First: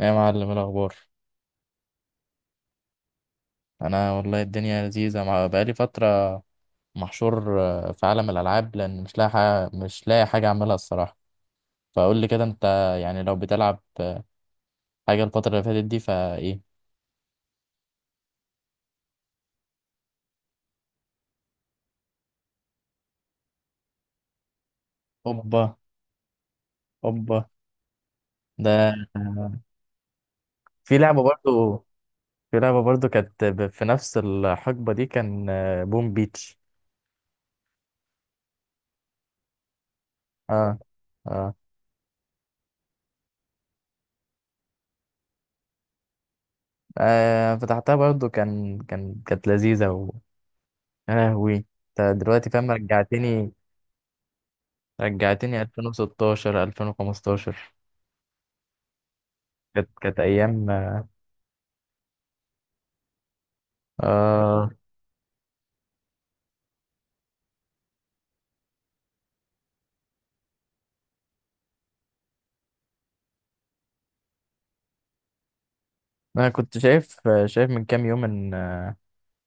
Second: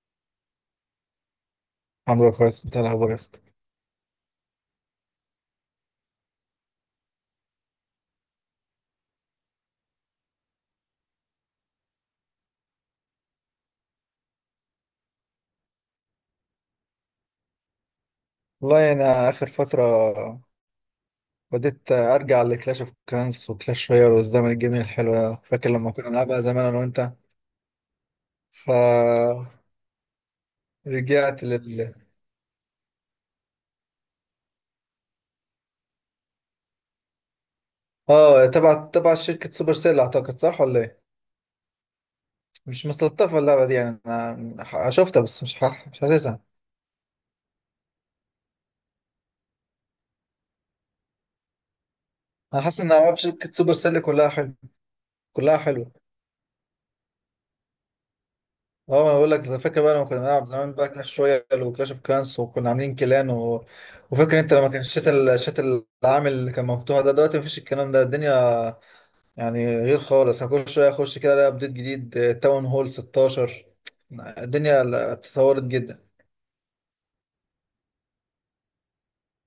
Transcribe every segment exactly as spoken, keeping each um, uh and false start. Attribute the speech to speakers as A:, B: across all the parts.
A: ايه يا معلم، إيه الأخبار؟
B: الحمد لله كويس، انت إيه الاخبار يا اسطى؟
A: أنا والله الدنيا لذيذة مع- بقالي فترة محشور، آه، في عالم الألعاب، لأن مش لاقي حاجة، مش لاقي حاجة أعملها الصراحة. فقول لي كده أنت، يعني لو بتلعب آه، حاجة الفترة اللي فاتت دي فإيه؟
B: والله يعني اخر فتره بديت ارجع لكلاش اوف كلانس وكلاش رويال والزمن الجميل الحلو ده. فاكر
A: أوبا،
B: لما كنا بنلعبها زمان انا وانت؟
A: أوبا.
B: ف
A: ده آه، في لعبة
B: رجعت
A: برضو.
B: لل
A: في لعبة برضو كانت ب- في نفس الحقبة دي، كان آه، بوم بيتش.
B: اه، تبع تبع شركه سوبر سيل اعتقد، صح
A: آه
B: ولا ايه؟
A: آه,
B: مش مستلطفه اللعبه دي يعني، انا ح- شفتها بس مش ح... مش حاسسها.
A: آه، فتحتها برضو، كان كان كانت لذيذة. و يا لهوي، أنت دلوقتي
B: انا
A: فاهم،
B: حاسس ان العاب شركه
A: رجعتني،
B: سوبر سيل كلها حلو، كلها
A: رجعتني
B: حلوه.
A: ألفين وستاشر، ألفين وخمستاشر.
B: اه انا بقول لك، اذا فاكر
A: كانت
B: بقى لما كنا
A: كانت
B: بنلعب
A: ايام.
B: زمان بقى كلاش رويال وكلاش اوف كلانس وكنا عاملين كلان و... وفاكر انت لما
A: آه،
B: كان الشات ال- الشات العامل اللي كان مفتوح ده؟ دلوقتي مفيش الكلام ده، الدنيا يعني غير خالص. انا كل شويه اخش كده الاقي ابديت جديد، تاون هول ستاشر، الدنيا ال- اتطورت جدا.
A: انا كنت شايف، شايف من كام يوم ان،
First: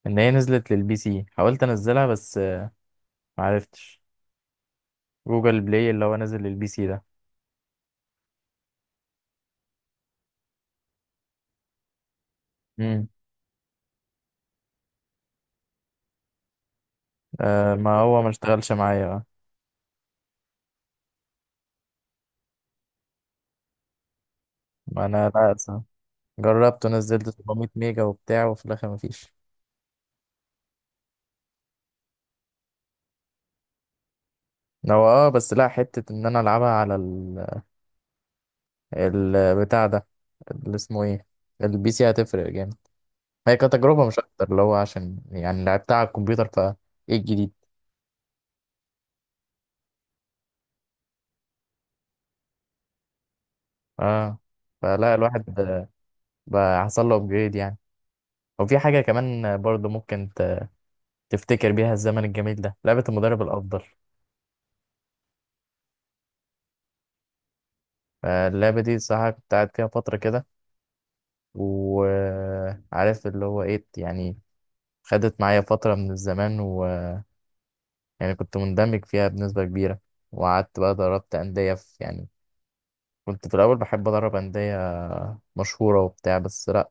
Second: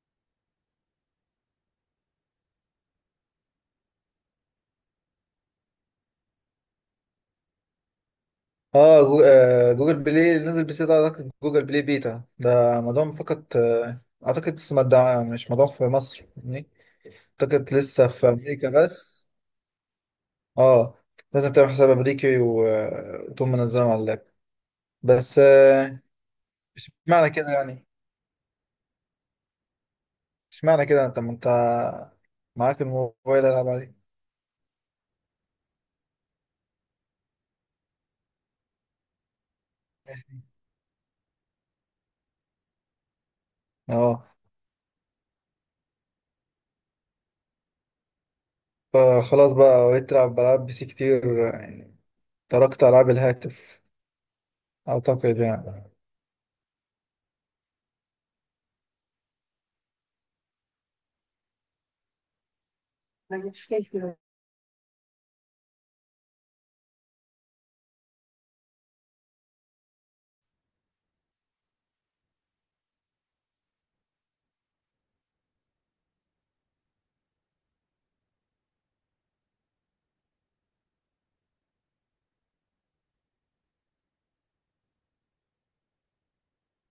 A: ان هي نزلت للبي سي. حاولت انزلها بس معرفتش. جوجل بلاي اللي هو نازل للبي سي ده.
B: اه جو... آه، جوجل بلاي نزل، بس ده اعتقد جوجل بلاي بيتا، ده
A: امم
B: موضوع فقط آه، اعتقد. بس مدعم، مش موضوع في مصر يعني. اعتقد
A: آه، ما
B: لسه
A: هو
B: في
A: ما
B: امريكا
A: اشتغلش معايا بقى.
B: بس. اه لازم تعمل حساب امريكي و- وتقوم منزلهم على اللاب
A: ما انا
B: بس
A: لا أصلاً
B: آه،
A: جربت
B: مش
A: ونزلت
B: معنى كده
A: 700
B: يعني،
A: ميجا وبتاع، وفي الاخر ما فيش.
B: مش معنى كده. انت ما انت معاك الموبايل، العب عليه.
A: هو اه، بس لا، حتة ان انا العبها على ال... البتاع ده،
B: ماشي.
A: اللي اسمه ايه، البي سي، هتفرق جامد. هي كتجربة مش
B: اه
A: أكتر، اللي هو عشان يعني لعبتها على الكمبيوتر، ف إيه الجديد.
B: فخلاص بقى، بقيت تلعب بلعب بي سي كتير يعني، تركت العاب الهاتف.
A: آه فلا
B: اعتقد
A: الواحد آه،
B: يعني.
A: بقى حصل له أبجريد يعني. وفي حاجة كمان آه، برضه ممكن ت- تفتكر بيها الزمن الجميل ده، لعبة المدرب الأفضل. آه، اللعبة دي صراحة كنت قاعد فيها فترة كده، وعارف اللي هو إيه يعني. خدت معايا فترة من الزمان، ويعني كنت مندمج فيها بنسبة كبيرة. وقعدت بقى دربت أندية، في يعني، كنت في الأول بحب أدرب أندية مشهورة وبتاع، بس لأ.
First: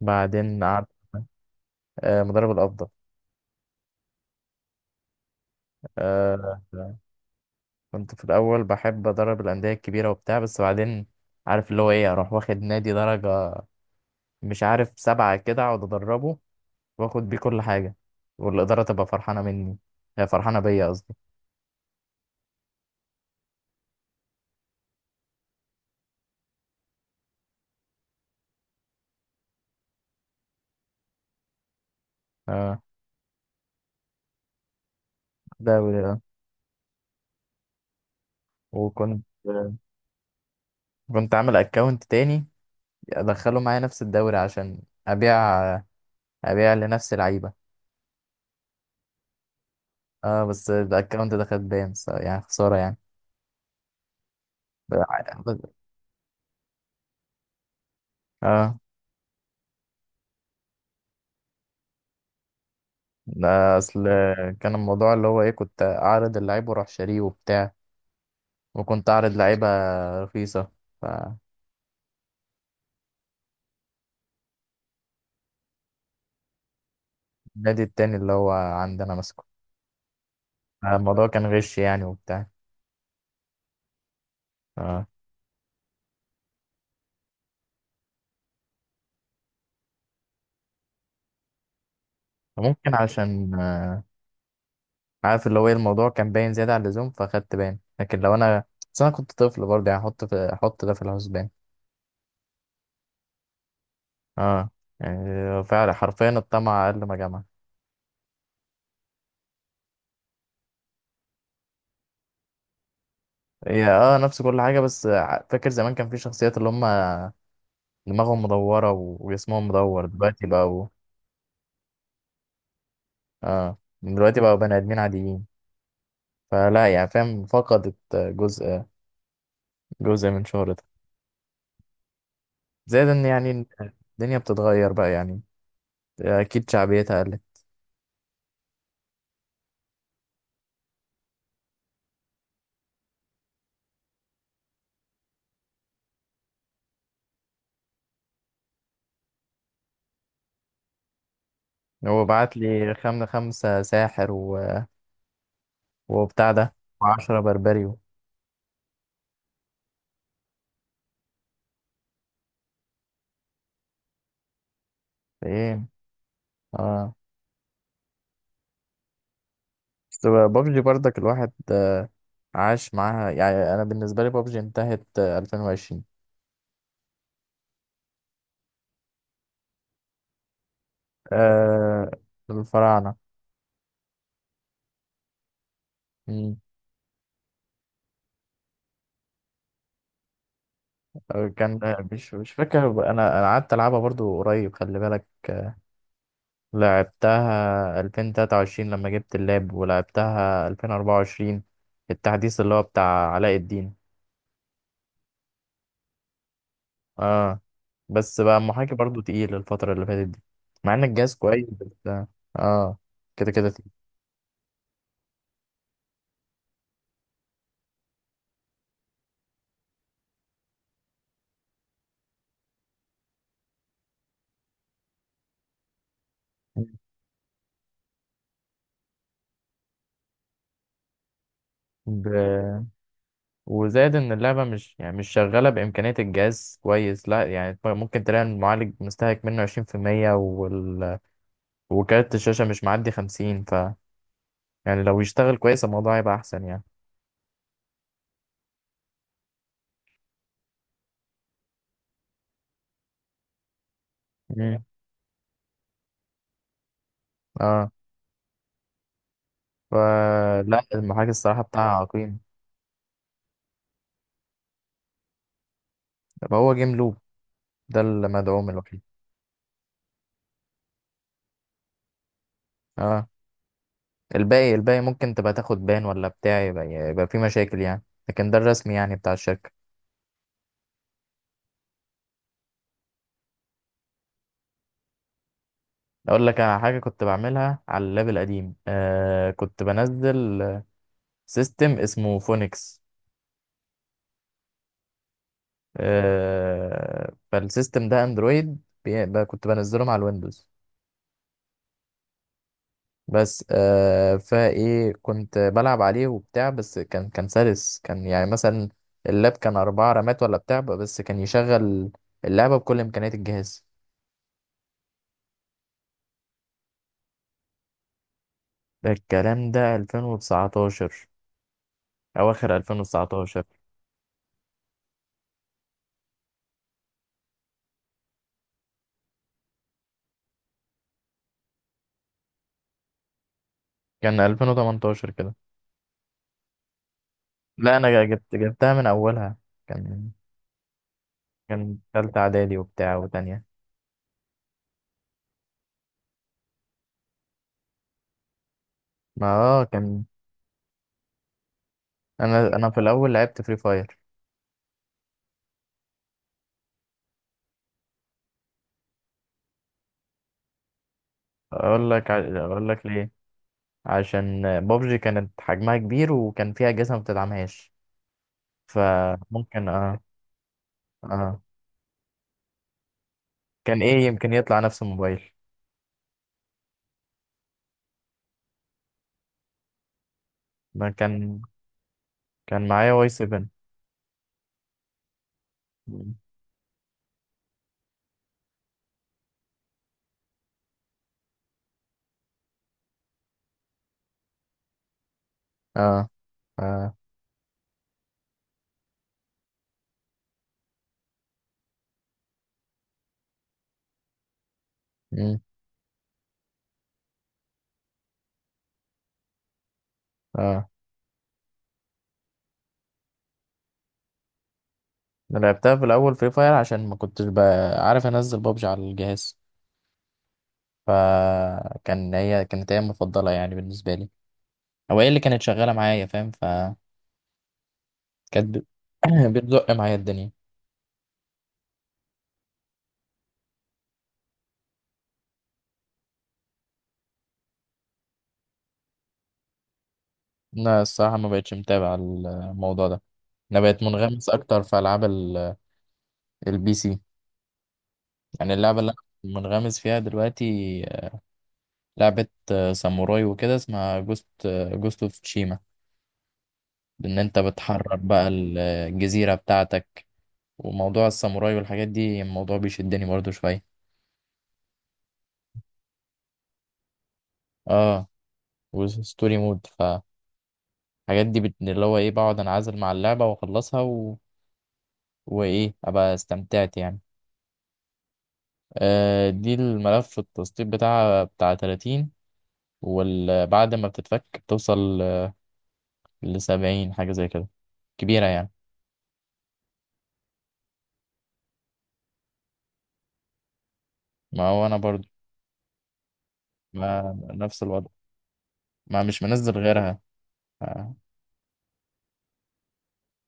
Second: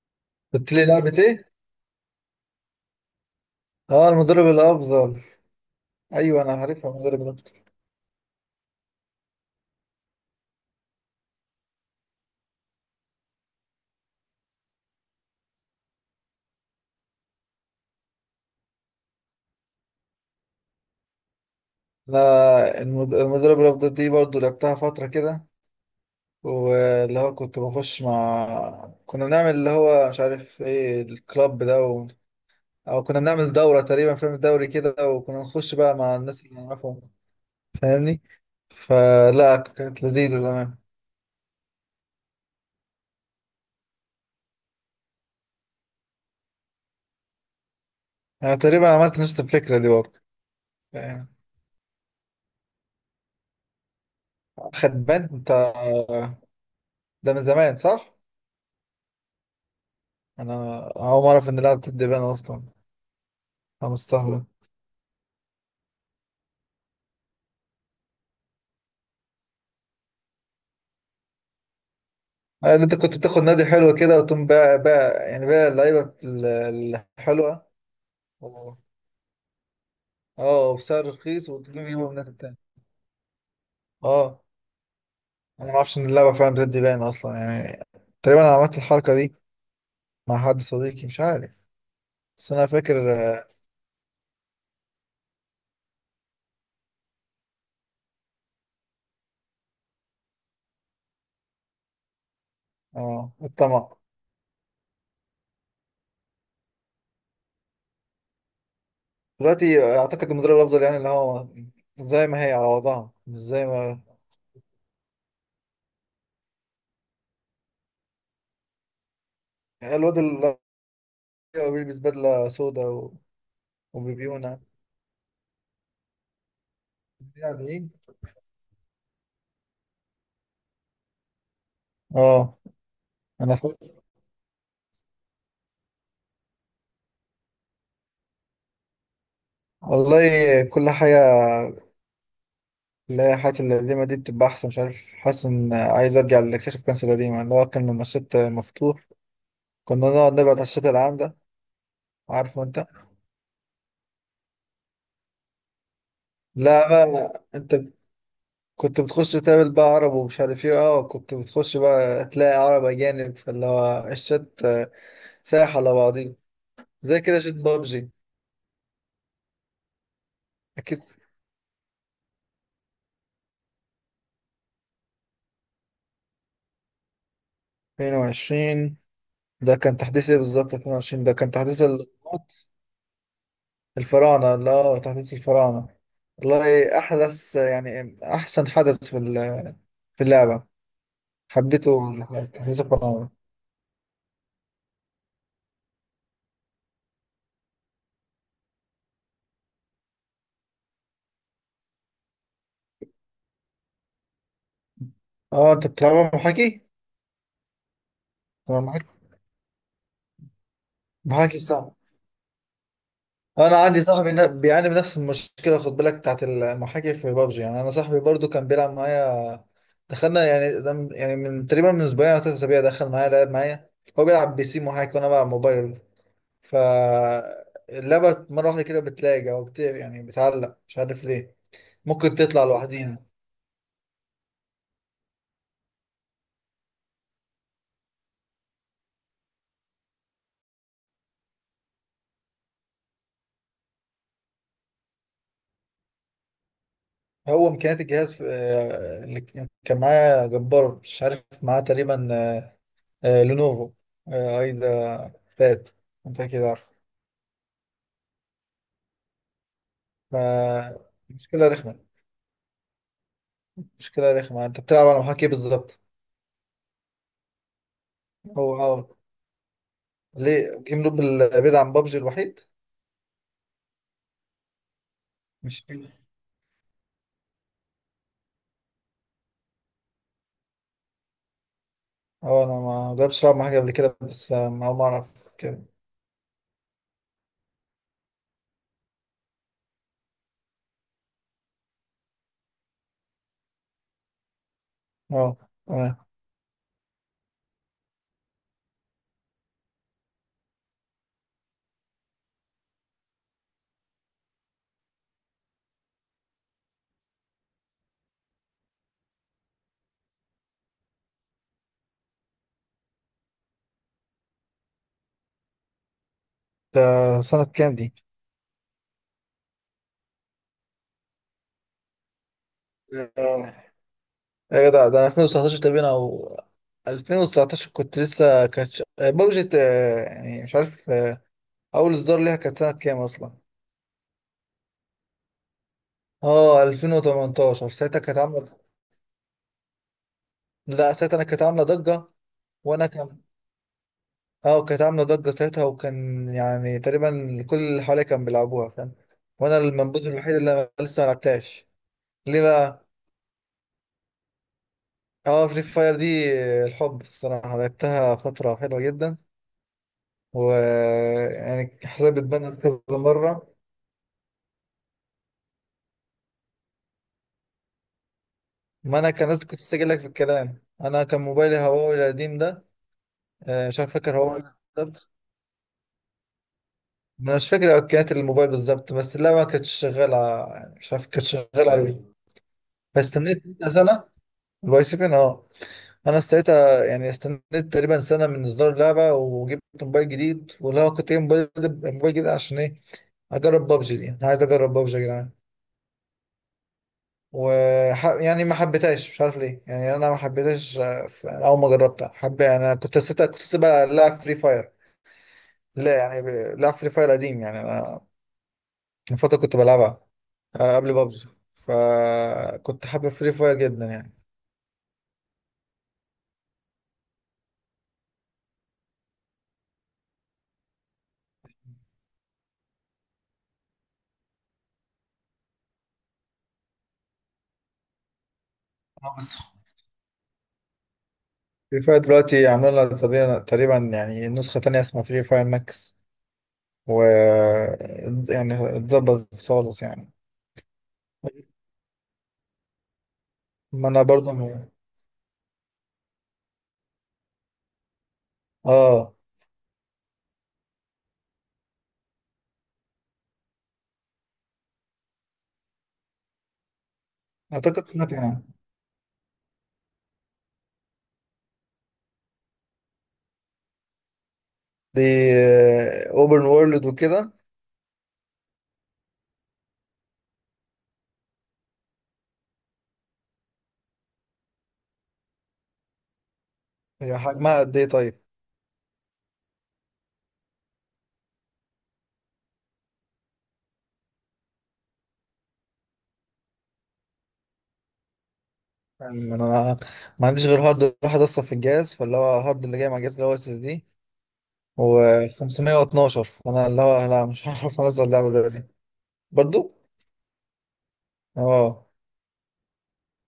A: بعدين
B: قلت لي لعبة ايه؟
A: آه، مدرب الأفضل.
B: اه المدرب الافضل. ايوه انا
A: آه،
B: عارفها، المدرب الافضل.
A: كنت في الأول بحب أدرب الأندية الكبيرة وبتاع، بس بعدين عارف اللي هو إيه، أروح واخد نادي درجة مش عارف سبعة كده، أقعد أدربه، وآخد بيه كل حاجة، والإدارة تبقى فرحانة مني، آه، فرحانة بيا قصدي.
B: انا المد- المدرب الافضل دي برضو لعبتها فترة كده، واللي هو كنت بخش مع كنا بنعمل اللي هو مش عارف ايه الكلاب ده و...
A: آه،
B: او كنا بنعمل دورة تقريبا فيلم الدوري كده، وكنا نخش بقى
A: دوري.
B: مع
A: آه.
B: الناس اللي نعرفهم، فاهمني؟
A: وكنت
B: فلا كانت لذيذة زمان.
A: كنت عامل أكونت تاني أدخله معايا نفس الدوري، عشان أبيع، أبيع لنفس لعيبة.
B: انا تقريبا عملت نفس الفكرة دي برضه.
A: اه، بس
B: يعني
A: الأكونت ده خد بان، ف- يعني خسارة يعني.
B: خدبان انت؟ ده من زمان، صح؟
A: اه،
B: انا اول مرة اعرف ان لعبة الدبان اصلا،
A: ده
B: انا
A: اصل
B: مستغرب.
A: كان الموضوع اللي هو ايه، كنت اعرض اللعيب واروح شاريه وبتاع، وكنت اعرض لعيبه رخيصه، فالنادي
B: يعني انت كنت بتاخد نادي حلو كده، وتقوم بقى بقى يعني بقى اللعيبة ال- الحلوة.
A: التاني اللي هو عندنا ماسكه.
B: اه، وبسعر
A: الموضوع كان
B: رخيص
A: غش يعني
B: وتجيبه من ناحية
A: وبتاع.
B: تانية. اه،
A: ف-
B: انا ما اعرفش ان اللعبة فعلا بتدي باين اصلا يعني. تقريبا انا عملت الحركة دي مع حد صديقي، مش عارف، بس انا
A: فممكن
B: فاكر. اه.
A: عشان آه، عارف اللي هو ايه، الموضوع كان باين زياده عن اللزوم، فخدت باين. لكن لو انا، بس انا كنت طفل برضه يعني، احط في احط ده في الحسبان.
B: آه، الطمع.
A: اه، يعني فعلا حرفيا الطمع اقل ما جمع.
B: دلوقتي اعتقد المدرب الافضل يعني اللي هو زي ما هي على وضعها، مش زي
A: هي
B: ما...
A: اه، نفس كل حاجه، بس ع- فاكر زمان كان في شخصيات اللي هم دماغهم مدورة و- وجسمهم مدور،
B: الواد
A: دلوقتي
B: اللي
A: بقوا،
B: هو بيلبس بدلة سودا و...
A: اه، دلوقتي بقوا
B: وبيبيونه،
A: بني آدمين عاديين. فلا يعني، فاهم،
B: يعني ايه.
A: فقدت جزء، جزء من شهرتها.
B: اه
A: زائد ان،
B: انا
A: يعني
B: فاكر.
A: الدنيا بتتغير بقى يعني، اكيد شعبيتها قلت.
B: والله كل حاجة، لا، حياتي القديمة دي بتبقى أحسن. مش عارف، حاسس إن عايز أرجع لكشف كنز القديمة اللي هو كان لما الشط مفتوح، كنا نقعد نبعد على الشط العام ده،
A: هو بعت
B: عارفه أنت؟
A: لي خمسة خمسة ساحر و... وبتاع ده،
B: لا بقى
A: وعشرة
B: لا. أنت
A: بربريو.
B: كنت بتخش تقابل بقى عرب ومش عارف إيه. أه كنت بتخش بقى تلاقي عرب أجانب، فاللي هو الشط سايح
A: ايه،
B: على بعضيه،
A: اه،
B: زي كده شط بابجي.
A: بس بابجي
B: أكيد.
A: برضك الواحد عاش معاها يعني. انا بالنسبة لي بابجي انتهت ألفين وعشرين.
B: اتنين وعشرين ده كان تحديث إيه بالظبط؟ اتنين وعشرين ده كان تحديث
A: آه، الفراعنة
B: الفراعنة. لا تحديث الفراعنة والله أحدث يعني أحسن حدث في ال- في اللعبة،
A: كان،
B: حبيته.
A: مش مش
B: تحديث
A: فاكر انا،
B: الفراعنة.
A: انا قعدت العبها برضو قريب خلي بالك. لعبتها ألفين وتلاتة وعشرين لما جبت اللاب، ولعبتها ألفين وأربعة وعشرين، التحديث اللي هو بتاع علاء الدين.
B: اه انت بتلعبها محاكي؟
A: اه، بس بقى
B: أنا
A: المحاكي
B: محاكي.
A: برضو تقيل الفترة اللي فاتت دي، مع ان الجهاز
B: محاكي
A: كويس.
B: صعب.
A: بس اه، كده كده
B: انا
A: تقيل.
B: عندي صاحبي نا- بيعاني من نفس المشكلة، خد بالك، بتاعت المحاكي في بابجي. يعني انا صاحبي برضو كان بيلعب معايا، دخلنا يعني ده من- يعني من تقريبا من اسبوعين او ثلاث اسابيع دخل معايا لعب معايا. هو بيلعب بي سي محاكي وانا بلعب موبايل، فاللعبة مرة واحدة كده بتلاقي أو بت... يعني بتعلق مش عارف ليه، ممكن تطلع
A: ب...
B: لوحدينا.
A: وزاد ان اللعبة مش يعني مش شغالة بإمكانية الجهاز كويس، لا يعني، ممكن تلاقي المعالج مستهلك منه عشرين في المية، وال... وكارت الشاشة مش معدي خمسين. يعني لو يشتغل كويس الموضوع هيبقى احسن يعني.
B: هو إمكانيات الجهاز في... آه، اللي ك- كان معايا جبار، مش عارف معاه تقريبا آه، آه، لينوفو آه،
A: امم
B: أيضا بات. أنت أكيد عارف.
A: اه، فلا
B: ف-
A: المحاكي الصراحه
B: مشكلة
A: بتاعها
B: رخمة،
A: عقيم.
B: مشكلة رخمة. أنت بتلعب على محاكي بالظبط.
A: طب هو جيم لوب ده المدعوم
B: هو
A: الوحيد.
B: أه. ليه جيم لوب ال- بعيد عن بابجي الوحيد؟
A: اه، الباقي، الباقي ممكن تبقى
B: مش
A: تاخد بان ولا بتاع، يبقى يبقى في مشاكل يعني. لكن ده الرسمي يعني بتاع الشركه.
B: أه، أنا ما جربتش ألعب مع حاجة قبل كده، بس آه، ما ما أعرف كده.
A: اقول لك على حاجه كنت بعملها على اللاب القديم، آه، كنت بنزل سيستم اسمه فونكس.
B: أه. تمام.
A: آه، فالسيستم ده اندرويد، بي- ب- كنت بنزله مع الويندوز. بس آه، فايه، كنت بلعب عليه وبتاع. بس كان كان سلس، كان يعني مثلا اللاب كان أربعة رامات ولا بتاع، بس كان يشغل اللعبة بكل إمكانيات الجهاز.
B: ده سنة كام دي؟
A: ده الكلام ده ألفين وتسعة عشر، أواخر ألفين وتسعة عشر.
B: آه، يا جدع ده أنا ألفين وتسعتاشر تقريبا أو ألفين وتسعتاشر، كنت لسه كانت بابجي يعني، مش عارف آه، أول إصدار ليها كانت سنة كام أصلا؟
A: كان ألفين وتمنتاشر كده.
B: أه ألفين وتمنتاشر
A: لا،
B: ساعتها
A: أنا
B: كانت
A: جبت،
B: عاملة...
A: جبتها من أولها. كان
B: لا ساعتها أنا كانت عاملة
A: كان
B: ضجة.
A: تالتة إعدادي
B: وأنا
A: وبتاع
B: كان...
A: وتانية.
B: أه كانت عاملة ضجة ساعتها، وكان يعني تقريبا كل اللي حواليا كان بيلعبوها، فاهم؟
A: ما
B: وأنا
A: اه، كان
B: المنبوذ الوحيد اللي أنا لسه ما لعبتهاش. ليه
A: أنا، أنا في
B: بقى؟
A: الأول لعبت فري فاير.
B: أه فري فاير دي آه، الحب الصراحة، لعبتها فترة حلوة جدا، ويعني
A: أقول لك ع-
B: حسابي اتبنت
A: أقول لك
B: كذا
A: ليه،
B: مرة.
A: عشان بابجي كانت حجمها كبير، وكان فيها أجهزة ما بتدعمهاش.
B: ما أنا كان لسه، كنت
A: فممكن
B: لسه
A: اه،
B: لك في الكلام، أنا كان
A: اه،
B: موبايلي هواوي القديم ده، آه، مش
A: كان
B: عارف
A: ايه
B: فاكر
A: يمكن
B: هواوي
A: يطلع نفس
B: بالظبط.
A: الموبايل.
B: أنا مش فاكر إمكانيات الموبايل بالظبط، بس لا ما كانتش شغالة يعني،
A: ما
B: مش عارف كانت
A: كان
B: شغالة عليه.
A: كان معايا واي
B: فاستنيت
A: 7.
B: سنة، الواي سيفين أه. أنا ساعتها يعني استنيت تقريبا سنة من إصدار اللعبة، وجبت موبايل جديد، واللي هو كنت جايب موبايل، موبايل جديد عشان إيه؟ أجرب بابجي دي، أنا عايز أجرب بابجي يا جدعان.
A: اه، اه،
B: و... يعني ما حبيتهاش مش عارف ليه، يعني انا ما حبيتهاش. آه، في- اول ما جربتها حب، يعني انا كنت سيتها، كنت سيبها لا فري فاير.
A: مم.
B: لا يعني ب- لا، فري فاير قديم يعني، انا من فتره كنت بلعبها
A: اه،
B: آه، قبل بابجي، فكنت حابب فري فاير جدا يعني.
A: أنا لعبتها في الأول فري فاير عشان ما كنتش بقى عارف أنزل بابجي على الجهاز. فكان هي كانت هي المفضلة يعني بالنسبة لي، أو هي اللي كانت شغالة معايا، فاهم، فكانت ب-
B: اه بس
A: بتزق معايا الدنيا.
B: فري فاير دلوقتي عاملين لها تقريبا تقريبا يعني نسخة تانية اسمها فري فاير ماكس، و... يعني اتظبطت خالص يعني.
A: لا الصراحة ما بقتش متابع الموضوع ده. أنا بقيت
B: ما انا
A: منغمس
B: برضه
A: أكتر
B: م-
A: في ألعاب البي سي. يعني اللعبة اللي
B: اه
A: أنا منغمس فيها دلوقتي آه، لعبة آه، ساموراي وكده، اسمها جوست، جوست اوف تشيما. إن أنت
B: اعتقد
A: بتحرر
B: سمعت
A: بقى
B: يعني.
A: ال- الجزيرة بتاعتك، وموضوع الساموراي والحاجات دي، الموضوع بيشدني برضو شوية.
B: دي اوبن وورلد وكده.
A: اه، وستوري مود. فالحاجات دي بت... اللي هو ايه، بقعد انعزل مع اللعبة واخلصها و... وايه، ابقى استمتعت يعني.
B: هي حجمها قد ايه طيب؟
A: آه، دي الملف التسطيب بتاعها بتاع تلاتين، وبعد ما بتتفك بتوصل لسبعين حاجة زي كده، كبيرة يعني.
B: يعني انا ما ما عنديش غير هارد واحد اصلا في الجهاز، فاللي هو هارد اللي جاي مع الجهاز اللي هو اس اس دي
A: ما هو انا برضو،
B: و512، فانا اللي هو
A: ما
B: لا، مش
A: نفس
B: هعرف
A: الوضع،
B: انزل اللعبه دلوقتي.
A: ما مش منزل
B: برضو.
A: غيرها. ف-
B: اه.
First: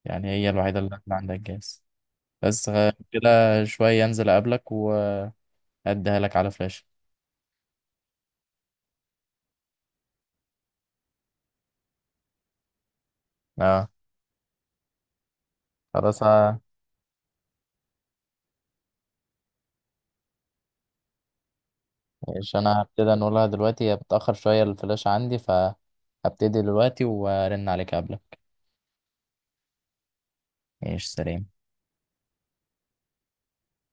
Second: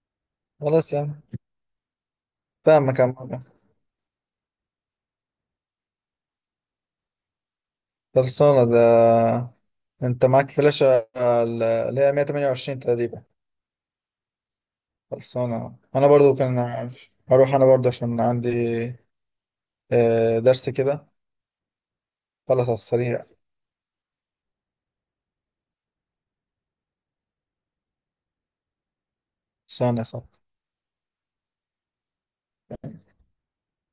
A: يعني هي الوحيدة
B: خلاص
A: اللي
B: يعني.
A: عندها الجهاز. بس آه،
B: فاهمك يا عم.
A: كده، شوية انزل اقابلك واديها لك على فلاشة.
B: خلصانه ده؟ انت معاك فلاشه ال- اللي هي ميه وتمنية وعشرين تقريبا؟
A: اه،
B: خلصانه. انا
A: خلاص.
B: برضو كان
A: آه،
B: عارف هروح، انا برضو عشان عندي آه، درس كده.
A: مش
B: خلاص على
A: انا هبتدي
B: السريع.
A: نقولها دلوقتي، هي بتأخر شوية الفلاشة عندي، فهبتدي دلوقتي وارن عليك قبلك.
B: خلصانه يا صاحبي.
A: ايش، سلام.